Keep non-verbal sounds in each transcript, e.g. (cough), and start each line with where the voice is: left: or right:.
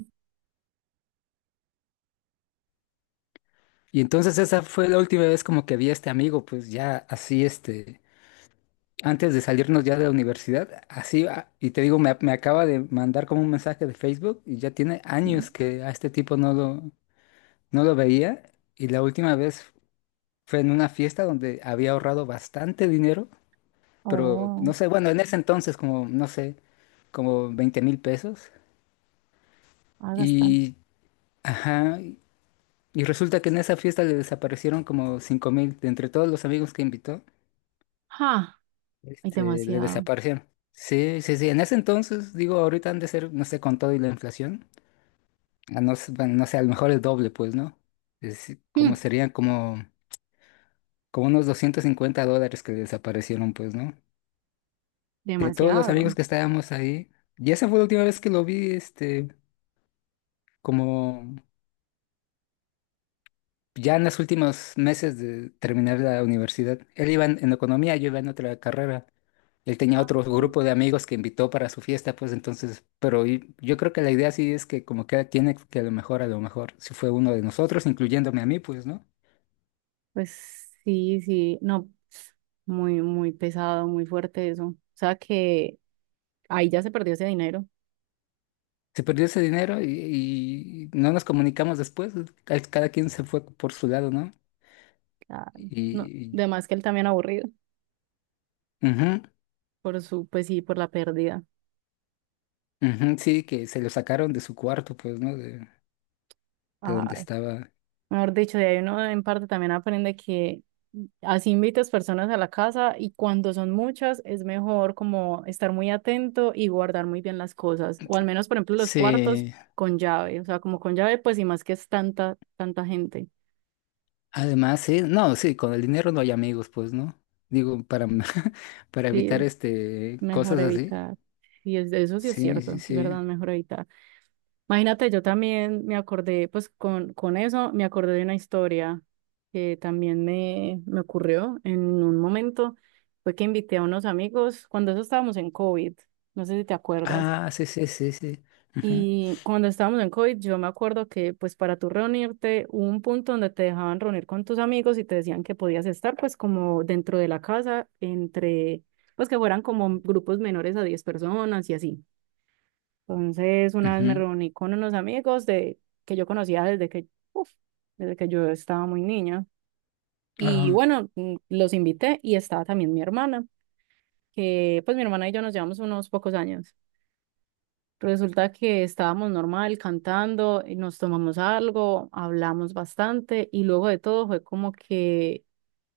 right: Mm.
left: Y entonces esa fue la última vez como que vi a este amigo, pues ya así, antes de salirnos ya de la universidad, así, y te digo, me acaba de mandar como un mensaje de Facebook y ya tiene años que a este tipo no lo veía. Y la última vez fue en una fiesta donde había ahorrado bastante dinero, pero no
right: Oh,
left: sé, bueno, en ese entonces como, no sé, como 20,000 pesos.
right: ah, bastante.
left: Y, ajá, y resulta que en esa fiesta le desaparecieron como 5,000 de entre todos los amigos que invitó.
right: ¡Ja! Hay
left: Le
right: demasiado.
left: desaparecieron. Sí, sí, sí. En ese entonces, digo, ahorita han de ser, no sé, con todo y la inflación. A no, bueno, no sé, a lo mejor el doble, pues, ¿no? Es como
right: Mm.
left: serían como, como unos 250 dólares que desaparecieron, pues, ¿no? De todos los amigos
right: Demasiado.
left: que estábamos ahí. Y esa fue la última vez que lo vi, este, como. Ya en los últimos meses de terminar la universidad, él iba en economía, yo iba en otra carrera. Él tenía otro
right: Mm.
left: grupo de amigos que invitó para su fiesta, pues entonces, pero yo creo que la idea sí es que como que tiene que a lo mejor, si fue uno de nosotros, incluyéndome a mí, pues, ¿no?
right: Pues sí, sí. No, muy, muy pesado, muy fuerte eso. O sea que ahí ya se perdió ese dinero.
left: Se perdió ese dinero y no nos comunicamos después, cada quien se fue por su lado, ¿no?
right: Ah, no,
left: Y,
right: además que él también aburrido
left: ujú,
right: por su, pues sí, por la pérdida.
left: ujú, sí, que se lo sacaron de su cuarto, pues, ¿no? De donde
right: Ay,
left: estaba.
right: mejor dicho, de ahí uno en parte también aprende que así invitas personas a la casa y cuando son muchas es mejor como estar muy atento y guardar muy bien las cosas, o al menos, por ejemplo, los cuartos
left: Sí.
right: con llave, o sea, como con llave, pues y más que es tanta, tanta gente,
left: Además, sí, no, sí, con el dinero no hay amigos, pues, ¿no? Digo, para, (laughs) para
right: sí,
left: evitar
right: es mejor
left: cosas así.
right: evitar. Y es, eso sí es
left: Sí,
right: cierto,
left: sí,
right: es
left: sí.
right: verdad, mejor evitar. Imagínate, yo también me acordé, pues con eso me acordé de una historia que también me ocurrió en un momento. Fue que invité a unos amigos cuando eso estábamos en COVID, no sé si te acuerdas.
left: Ah, sí, sí, sí, sí. Ujú,
right: Y cuando estábamos en COVID, yo me acuerdo que pues para tú reunirte hubo un punto donde te dejaban reunir con tus amigos y te decían que podías estar pues como dentro de la casa, entre, pues que fueran como grupos menores a 10 personas y así. Entonces, una vez me
left: ujú.
right: reuní con unos amigos de, que yo conocía desde que, uf, desde que yo estaba muy niña. Y
left: Ah,
right: bueno, los invité y estaba también mi hermana, que pues mi hermana y yo nos llevamos unos pocos años. Resulta que estábamos normal cantando, y nos tomamos algo, hablamos bastante y luego de todo fue como que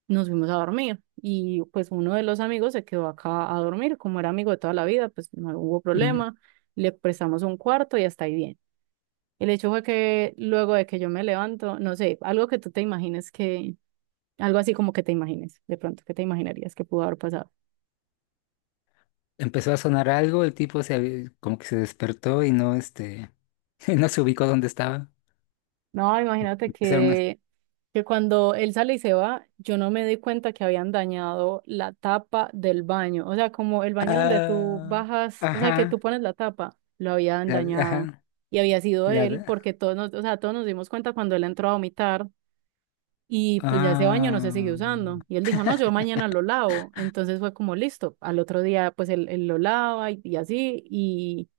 right: nos fuimos a dormir y pues uno de los amigos se quedó acá a dormir, como era amigo de toda la vida, pues no hubo
left: mm.
right: problema, le prestamos un cuarto y hasta ahí bien. El hecho fue que luego de que yo me levanto, no sé, algo que tú te imagines que, algo así como que te imagines, de pronto, ¿que te imaginarías que pudo haber pasado?
left: Empezó a sonar algo, el tipo como que se despertó y no (laughs) no se ubicó donde estaba.
right: No, imagínate
left: Empezaron a
right: que cuando él sale y se va, yo no me di cuenta que habían dañado la tapa del baño, o sea, como el baño donde tú
left: ah,
right: bajas, o sea, que tú
left: ajá,
right: pones la tapa, lo habían
left: la,
right: dañado.
left: ajá,
right: Y había sido
left: la,
right: él, porque todos nos, o sea, todos nos dimos cuenta cuando él entró a vomitar. Y pues ya ese baño no se siguió
left: ah.
right: usando. Y él dijo, no, yo mañana lo lavo. Entonces fue como listo. Al otro día, pues él lo lava y así. Y,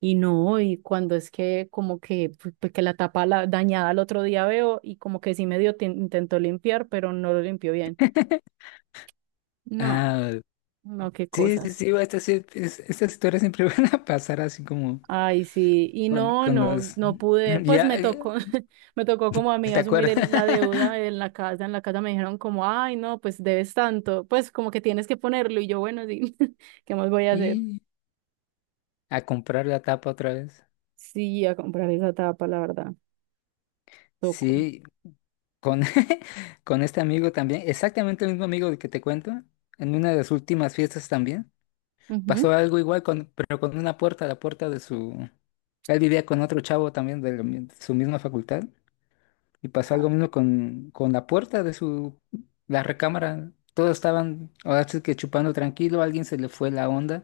right: y no, y cuando es que como que, pues, que la tapa la, dañada al otro día veo y como que sí medio intentó limpiar, pero no lo limpió bien.
left: (laughs)
right: No,
left: Ah,
right: no, qué
left: sí, sí,
right: cosas.
left: sí, estas historias siempre (laughs) van a pasar así como
right: Ay, sí, y no,
left: con
right: no,
left: los... (clears throat)
right: no pude, pues
left: Ya,
right: me tocó, (laughs) me tocó como a mí
left: ¿te
right: asumir
left: acuerdas? (laughs)
right: la deuda en la casa me dijeron como, ay, no, pues debes tanto, pues como que tienes que ponerlo, y yo, bueno, sí, (laughs) ¿qué más voy a hacer?
left: Y a comprar la tapa otra vez.
right: Sí, a comprar esa tapa, la verdad, tocó.
left: Sí, con, (laughs) con este amigo también, exactamente el mismo amigo del que te cuento, en una de las últimas fiestas también,
right: Ujú.
left: pasó algo igual, con, pero con una puerta, la puerta de su... Él vivía con otro chavo también de, de su misma facultad y pasó
right: Ah,
left: algo mismo con la puerta de su... la recámara. Todos estaban, ahora sí que chupando tranquilo, a alguien se le fue la onda.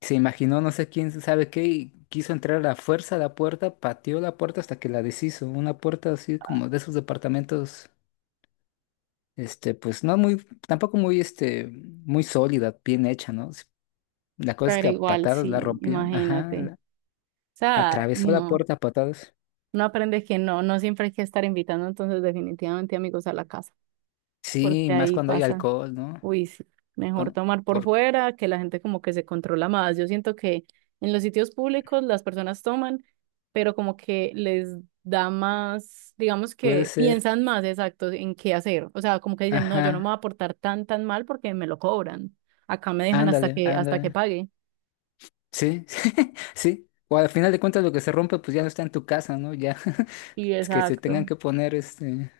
left: Se imaginó, no sé quién sabe qué, y quiso entrar a la fuerza a la puerta, pateó la puerta hasta que la deshizo. Una puerta así como de esos departamentos, pues no muy, tampoco muy, muy sólida, bien hecha, ¿no? La cosa es
right: pero
left: que a
right: igual,
left: patadas la
right: sí,
left: rompió, ajá,
right: imagínate. O sea,
left: atravesó la
right: no,
left: puerta a patadas.
right: no aprendes que no, no siempre hay que estar invitando entonces definitivamente amigos a la casa,
left: Sí,
right: porque
left: más
right: ahí
left: cuando hay
right: pasa.
left: alcohol, ¿no?
right: Uy, sí, mejor
left: Con,
right: tomar por
left: por-
right: fuera, que la gente como que se controla más. Yo siento que en los sitios públicos las personas toman, pero como que les da más, digamos
left: puede
right: que
left: ser,
right: piensan más exacto en qué hacer. O sea, como que dicen, no, yo no me
left: ajá,
right: voy a portar tan, tan mal porque me lo cobran. Acá me dejan hasta
left: ándale,
right: que, hasta que
left: ándale.
right: pague.
left: Sí, (laughs) sí. O al final de cuentas lo que se rompe pues ya no está en tu casa, ¿no? Ya. (laughs)
right: Y
left: Es que se tengan
right: exacto,
left: que poner, este,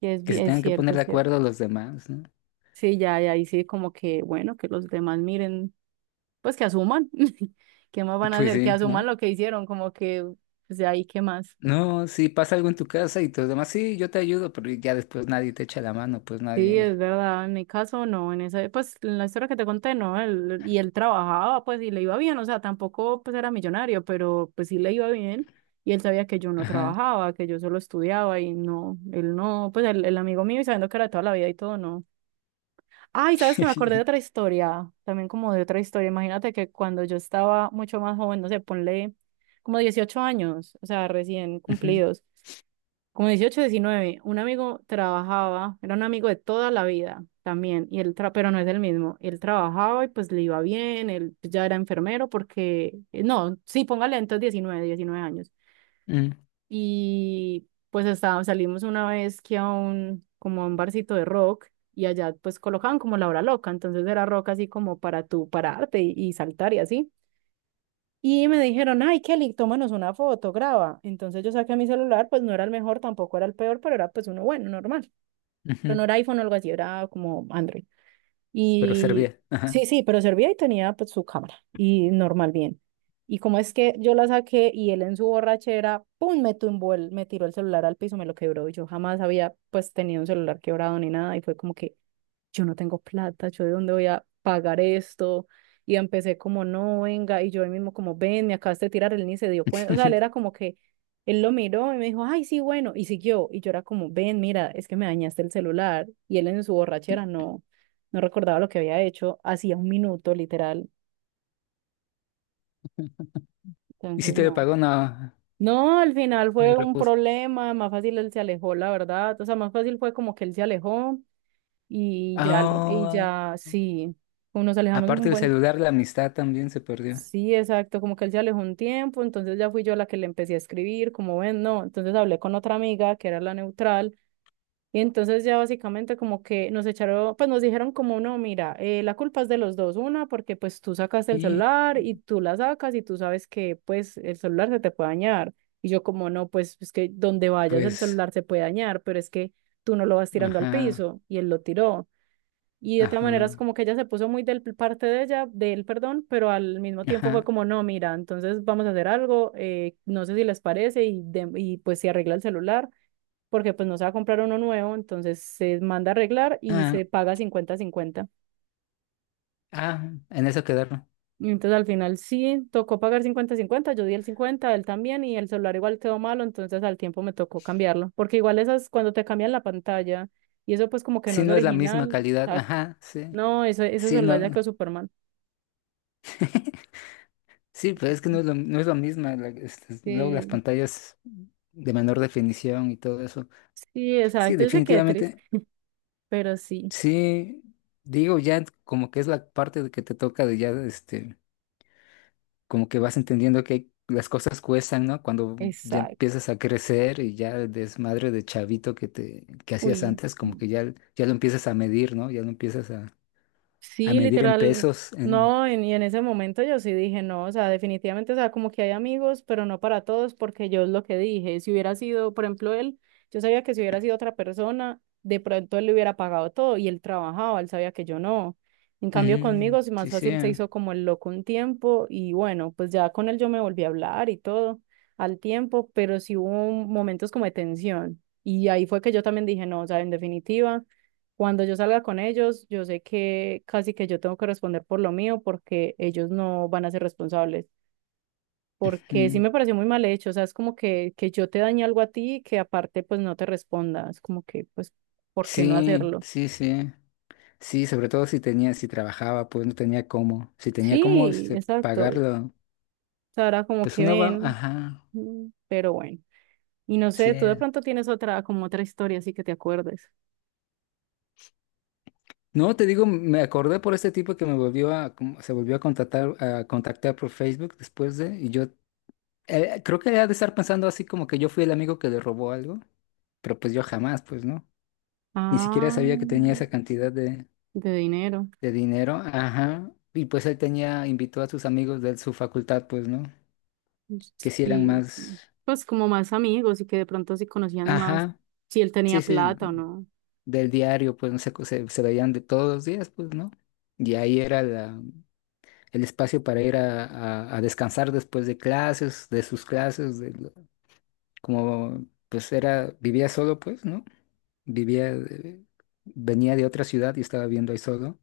right: y es,
left: que se
right: es
left: tengan que
right: cierto,
left: poner de
right: es cierto.
left: acuerdo los demás, ¿no?
right: Sí, ya, ya ahí sí como que, bueno, que los demás miren, pues que asuman. (laughs) ¿Qué más van a
left: Pues
right: hacer? Que
left: sí,
right: asuman
left: ¿no?
right: lo que hicieron, como que, pues de ahí, ¿qué más?
left: No, si pasa algo en tu casa y todos demás, sí, yo te ayudo, pero ya después nadie te echa la mano, pues
right: Sí,
left: nadie.
right: es verdad, en mi caso no, en esa, pues en la historia que te conté, no, él, y él trabajaba, pues y le iba bien, o sea, tampoco pues era millonario, pero pues sí le iba bien, y él sabía que yo no
left: Ajá.
right: trabajaba, que yo solo estudiaba, y no, él no, pues el amigo mío, y sabiendo que era de toda la vida y todo, no. Ay, sabes que me acordé de otra
left: (laughs)
right: historia, también como de otra historia, imagínate que cuando yo estaba mucho más joven, no sé, ponle como 18 años, o sea, recién
left: Ujú,
right: cumplidos como 18 19 un amigo trabajaba, era un amigo de toda la vida también, y él pero no es el mismo. Él trabajaba y pues le iba bien, él ya era enfermero porque, no, sí, póngale entonces 19 19 años.
left: mm,
right: Y pues estaba, salimos una vez que a un, como a un barcito de rock y allá pues colocaban como la hora loca, entonces era rock así como para tú pararte y saltar y así. Y me dijeron, ay, Kelly, tómanos una foto, graba. Entonces yo saqué mi celular, pues no era el mejor, tampoco era el peor, pero era pues uno bueno, normal. Pero no
left: ujú.
right: era iPhone o algo así, era como Android.
left: Pero
right: Y
left: servía. Ajá.
right: sí, sí, pero servía y tenía pues su cámara y normal, bien. Y como es que yo la saqué y él en su borrachera, pum, me tumbó me tiró el celular al piso, me lo quebró. Y yo jamás había pues tenido un celular quebrado ni nada y fue como que, yo no tengo plata, yo de dónde voy a pagar esto. Y empecé como, no, venga, y yo él mismo como, ven, me acabaste de tirar, él ni se dio cuenta, o sea, él era
left: (laughs)
right: como que, él lo miró y me dijo, ay, sí, bueno, y siguió, y yo era como, ven, mira, es que me dañaste el celular, y él en su borrachera no, no recordaba lo que había hecho, hacía un minuto, literal,
left: Y si
right: entonces
left: te lo
right: no.
left: pagó, no,
right: No, al final
left: el
right: fue un
left: repuso.
right: problema, más fácil él se alejó, la verdad, o sea, más fácil fue como que él se alejó, y ya, y
left: Ah,
right: ya, sí, como nos alejamos
left: aparte
right: un
left: del
right: buen.
left: celular, la amistad también se perdió.
right: Sí, exacto, como que él ya alejó un tiempo, entonces ya fui yo la que le empecé a escribir, como ven, no, entonces hablé con otra amiga que era la neutral y entonces ya básicamente como que nos echaron, pues nos dijeron como, no, mira, la culpa es de los dos, una porque pues tú sacaste el
left: Y
right: celular y tú la sacas y tú sabes que pues el celular se te puede dañar y yo como, no, pues es que donde vayas el
left: pues,
right: celular se puede dañar, pero es que tú no lo vas tirando al
left: ajá,
right: piso y él lo tiró. Y de otra manera es
left: ajá,
right: como que ella se puso muy del parte de ella, de él, perdón, pero al mismo tiempo fue
left: ajá.
right: como, no, mira, entonces vamos a hacer algo, no sé si les parece, y, y pues se arregla el celular, porque pues no se va a comprar uno nuevo, entonces se manda a arreglar y
left: Ah,
right: se paga cincuenta cincuenta.
left: ah, en eso quedaron.
right: Y entonces al final sí, tocó pagar cincuenta cincuenta, yo di el cincuenta, él también, y el celular igual quedó malo, entonces al tiempo me tocó cambiarlo, porque igual esas cuando te cambian la pantalla, y eso pues como que no
left: Sí,
right: es
left: no es la misma
right: original,
left: calidad.
right: exacto.
left: Ajá, sí.
right: No, eso, ese
left: Sí,
right: celular ya
left: no.
right: quedó súper mal.
left: (laughs) Sí, pero es que no es lo mismo. Luego las
right: Sí.
left: pantallas de menor definición y todo eso.
right: Sí,
left: Sí,
right: exacto, yo sé que
left: definitivamente.
right: triste, pero sí,
left: Sí, digo, ya como que es la parte de que te toca de ya, como que vas entendiendo que las cosas cuestan, ¿no? Cuando ya
right: exacto.
left: empiezas a crecer y ya el desmadre de chavito que te, que hacías
right: Uy,
left: antes, como que ya, ya lo empiezas a medir, ¿no? Ya lo empiezas a
right: sí,
left: medir en
right: literal,
left: pesos, en...
right: no, y en ese momento yo sí dije, no, o sea, definitivamente, o sea, como que hay amigos, pero no para todos, porque yo es lo que dije, si hubiera sido, por ejemplo, él, yo sabía que si hubiera sido otra persona, de pronto él le hubiera pagado todo y él trabajaba, él sabía que yo no. En cambio, conmigo,
left: Mm,
right: es más
left: sí, sí.
right: fácil se hizo como el loco un tiempo y bueno, pues ya con él yo me volví a hablar y todo al tiempo, pero sí hubo momentos como de tensión y ahí fue que yo también dije, no, o sea, en definitiva. Cuando yo salga con ellos, yo sé que casi que yo tengo que responder por lo mío porque ellos no van a ser responsables. Porque sí
left: Mm.
right: me pareció muy mal hecho, o sea, es como que yo te dañe algo a ti y que aparte pues no te responda, es como que pues, ¿por qué no
left: Sí,
right: hacerlo?
left: sí, sí. Sí, sobre todo si tenía, si trabajaba, pues no tenía cómo. Si tenía cómo
right: Sí, exacto. O
left: pagarlo,
right: sea, era como
left: pues
right: que
left: uno va,
right: ven,
left: ajá,
right: pero bueno. Y no
left: sí.
right: sé, tú de pronto tienes otra, como otra historia así que te acuerdes.
left: No, te digo, me acordé por este tipo que me volvió a, como- se volvió a contactar por Facebook después de, y yo creo que había de estar pensando así como que yo fui el amigo que le robó algo, pero pues yo jamás, pues no. Ni siquiera
right: Ah,
left: sabía que tenía esa cantidad
right: de dinero.
left: de dinero, ajá. Y pues él tenía, invitó a sus amigos de su facultad, pues no.
right: Sí,
left: que sí eran
right: sí.
left: más,
right: Pues como más amigos y que de pronto se conocían más
left: ajá,
right: si él
left: sí,
right: tenía
left: sí,
right: plata o no.
left: del diario, pues no sé, se veían de todos los días, pues, ¿no? Y ahí era el espacio para ir a, a descansar después de clases, de sus clases, como pues era, vivía solo, pues, ¿no? Vivía, venía de otra ciudad y estaba viendo ahí solo.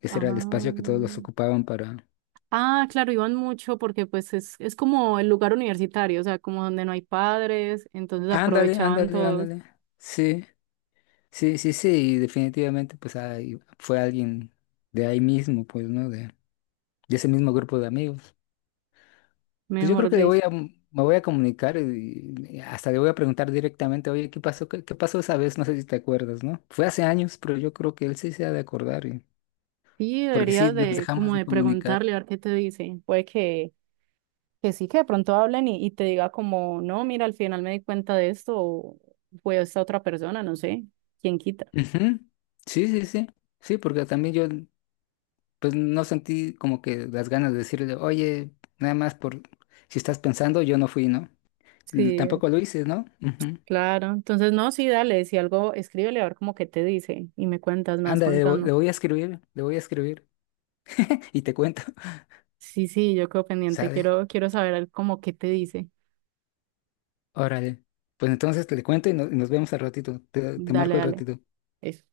left: Ese
right: Ah,
left: era el espacio que todos los ocupaban para...
right: ah, claro, iban mucho porque pues es como el lugar universitario, o sea, como donde no hay padres, entonces
left: Ándale,
right: aprovechaban
left: ándale,
right: todos,
left: ándale. Sí, sí, sí, sí, y definitivamente pues ahí fue alguien de ahí mismo, pues, ¿no? De ese mismo grupo de amigos. Pues yo creo
right: mejor
left: que
right: dicho.
left: me voy a comunicar y hasta le voy a preguntar directamente, oye, ¿qué pasó? ¿Qué, qué pasó esa vez? No sé si te acuerdas, ¿no? Fue hace años, pero yo creo que él sí se ha de acordar, y-
right: Sí,
left: porque sí
right: deberías
left: nos
right: de
left: dejamos
right: como
left: de
right: de
left: comunicar.
right: preguntarle a ver qué te dice. Puede que sí, que de pronto hablen y te diga como, no, mira, al final me di cuenta de esto o fue esta otra persona, no sé, quién quita.
left: Ujú. Sí, sí, sí. Sí, porque también yo, pues no sentí como que las ganas de decirle, oye, nada más por si estás pensando, yo no fui, ¿no? L-
right: Sí,
left: Tampoco lo hice, ¿no? Ujú.
right: claro, entonces no, sí, dale, si algo, escríbele a ver como que te dice y me cuentas, me vas
left: Anda,
right: contando.
left: le voy a escribir, le voy a escribir (laughs) y te cuento.
right: Sí, sí, yo quedo
left: (laughs)
right: pendiente,
left: Sale.
right: quiero saber como qué te dice.
left: Órale. Pues entonces te le cuento y, no- y nos vemos al ratito. Te
right: Dale,
left: marco al
right: dale.
left: ratito.
right: Eso.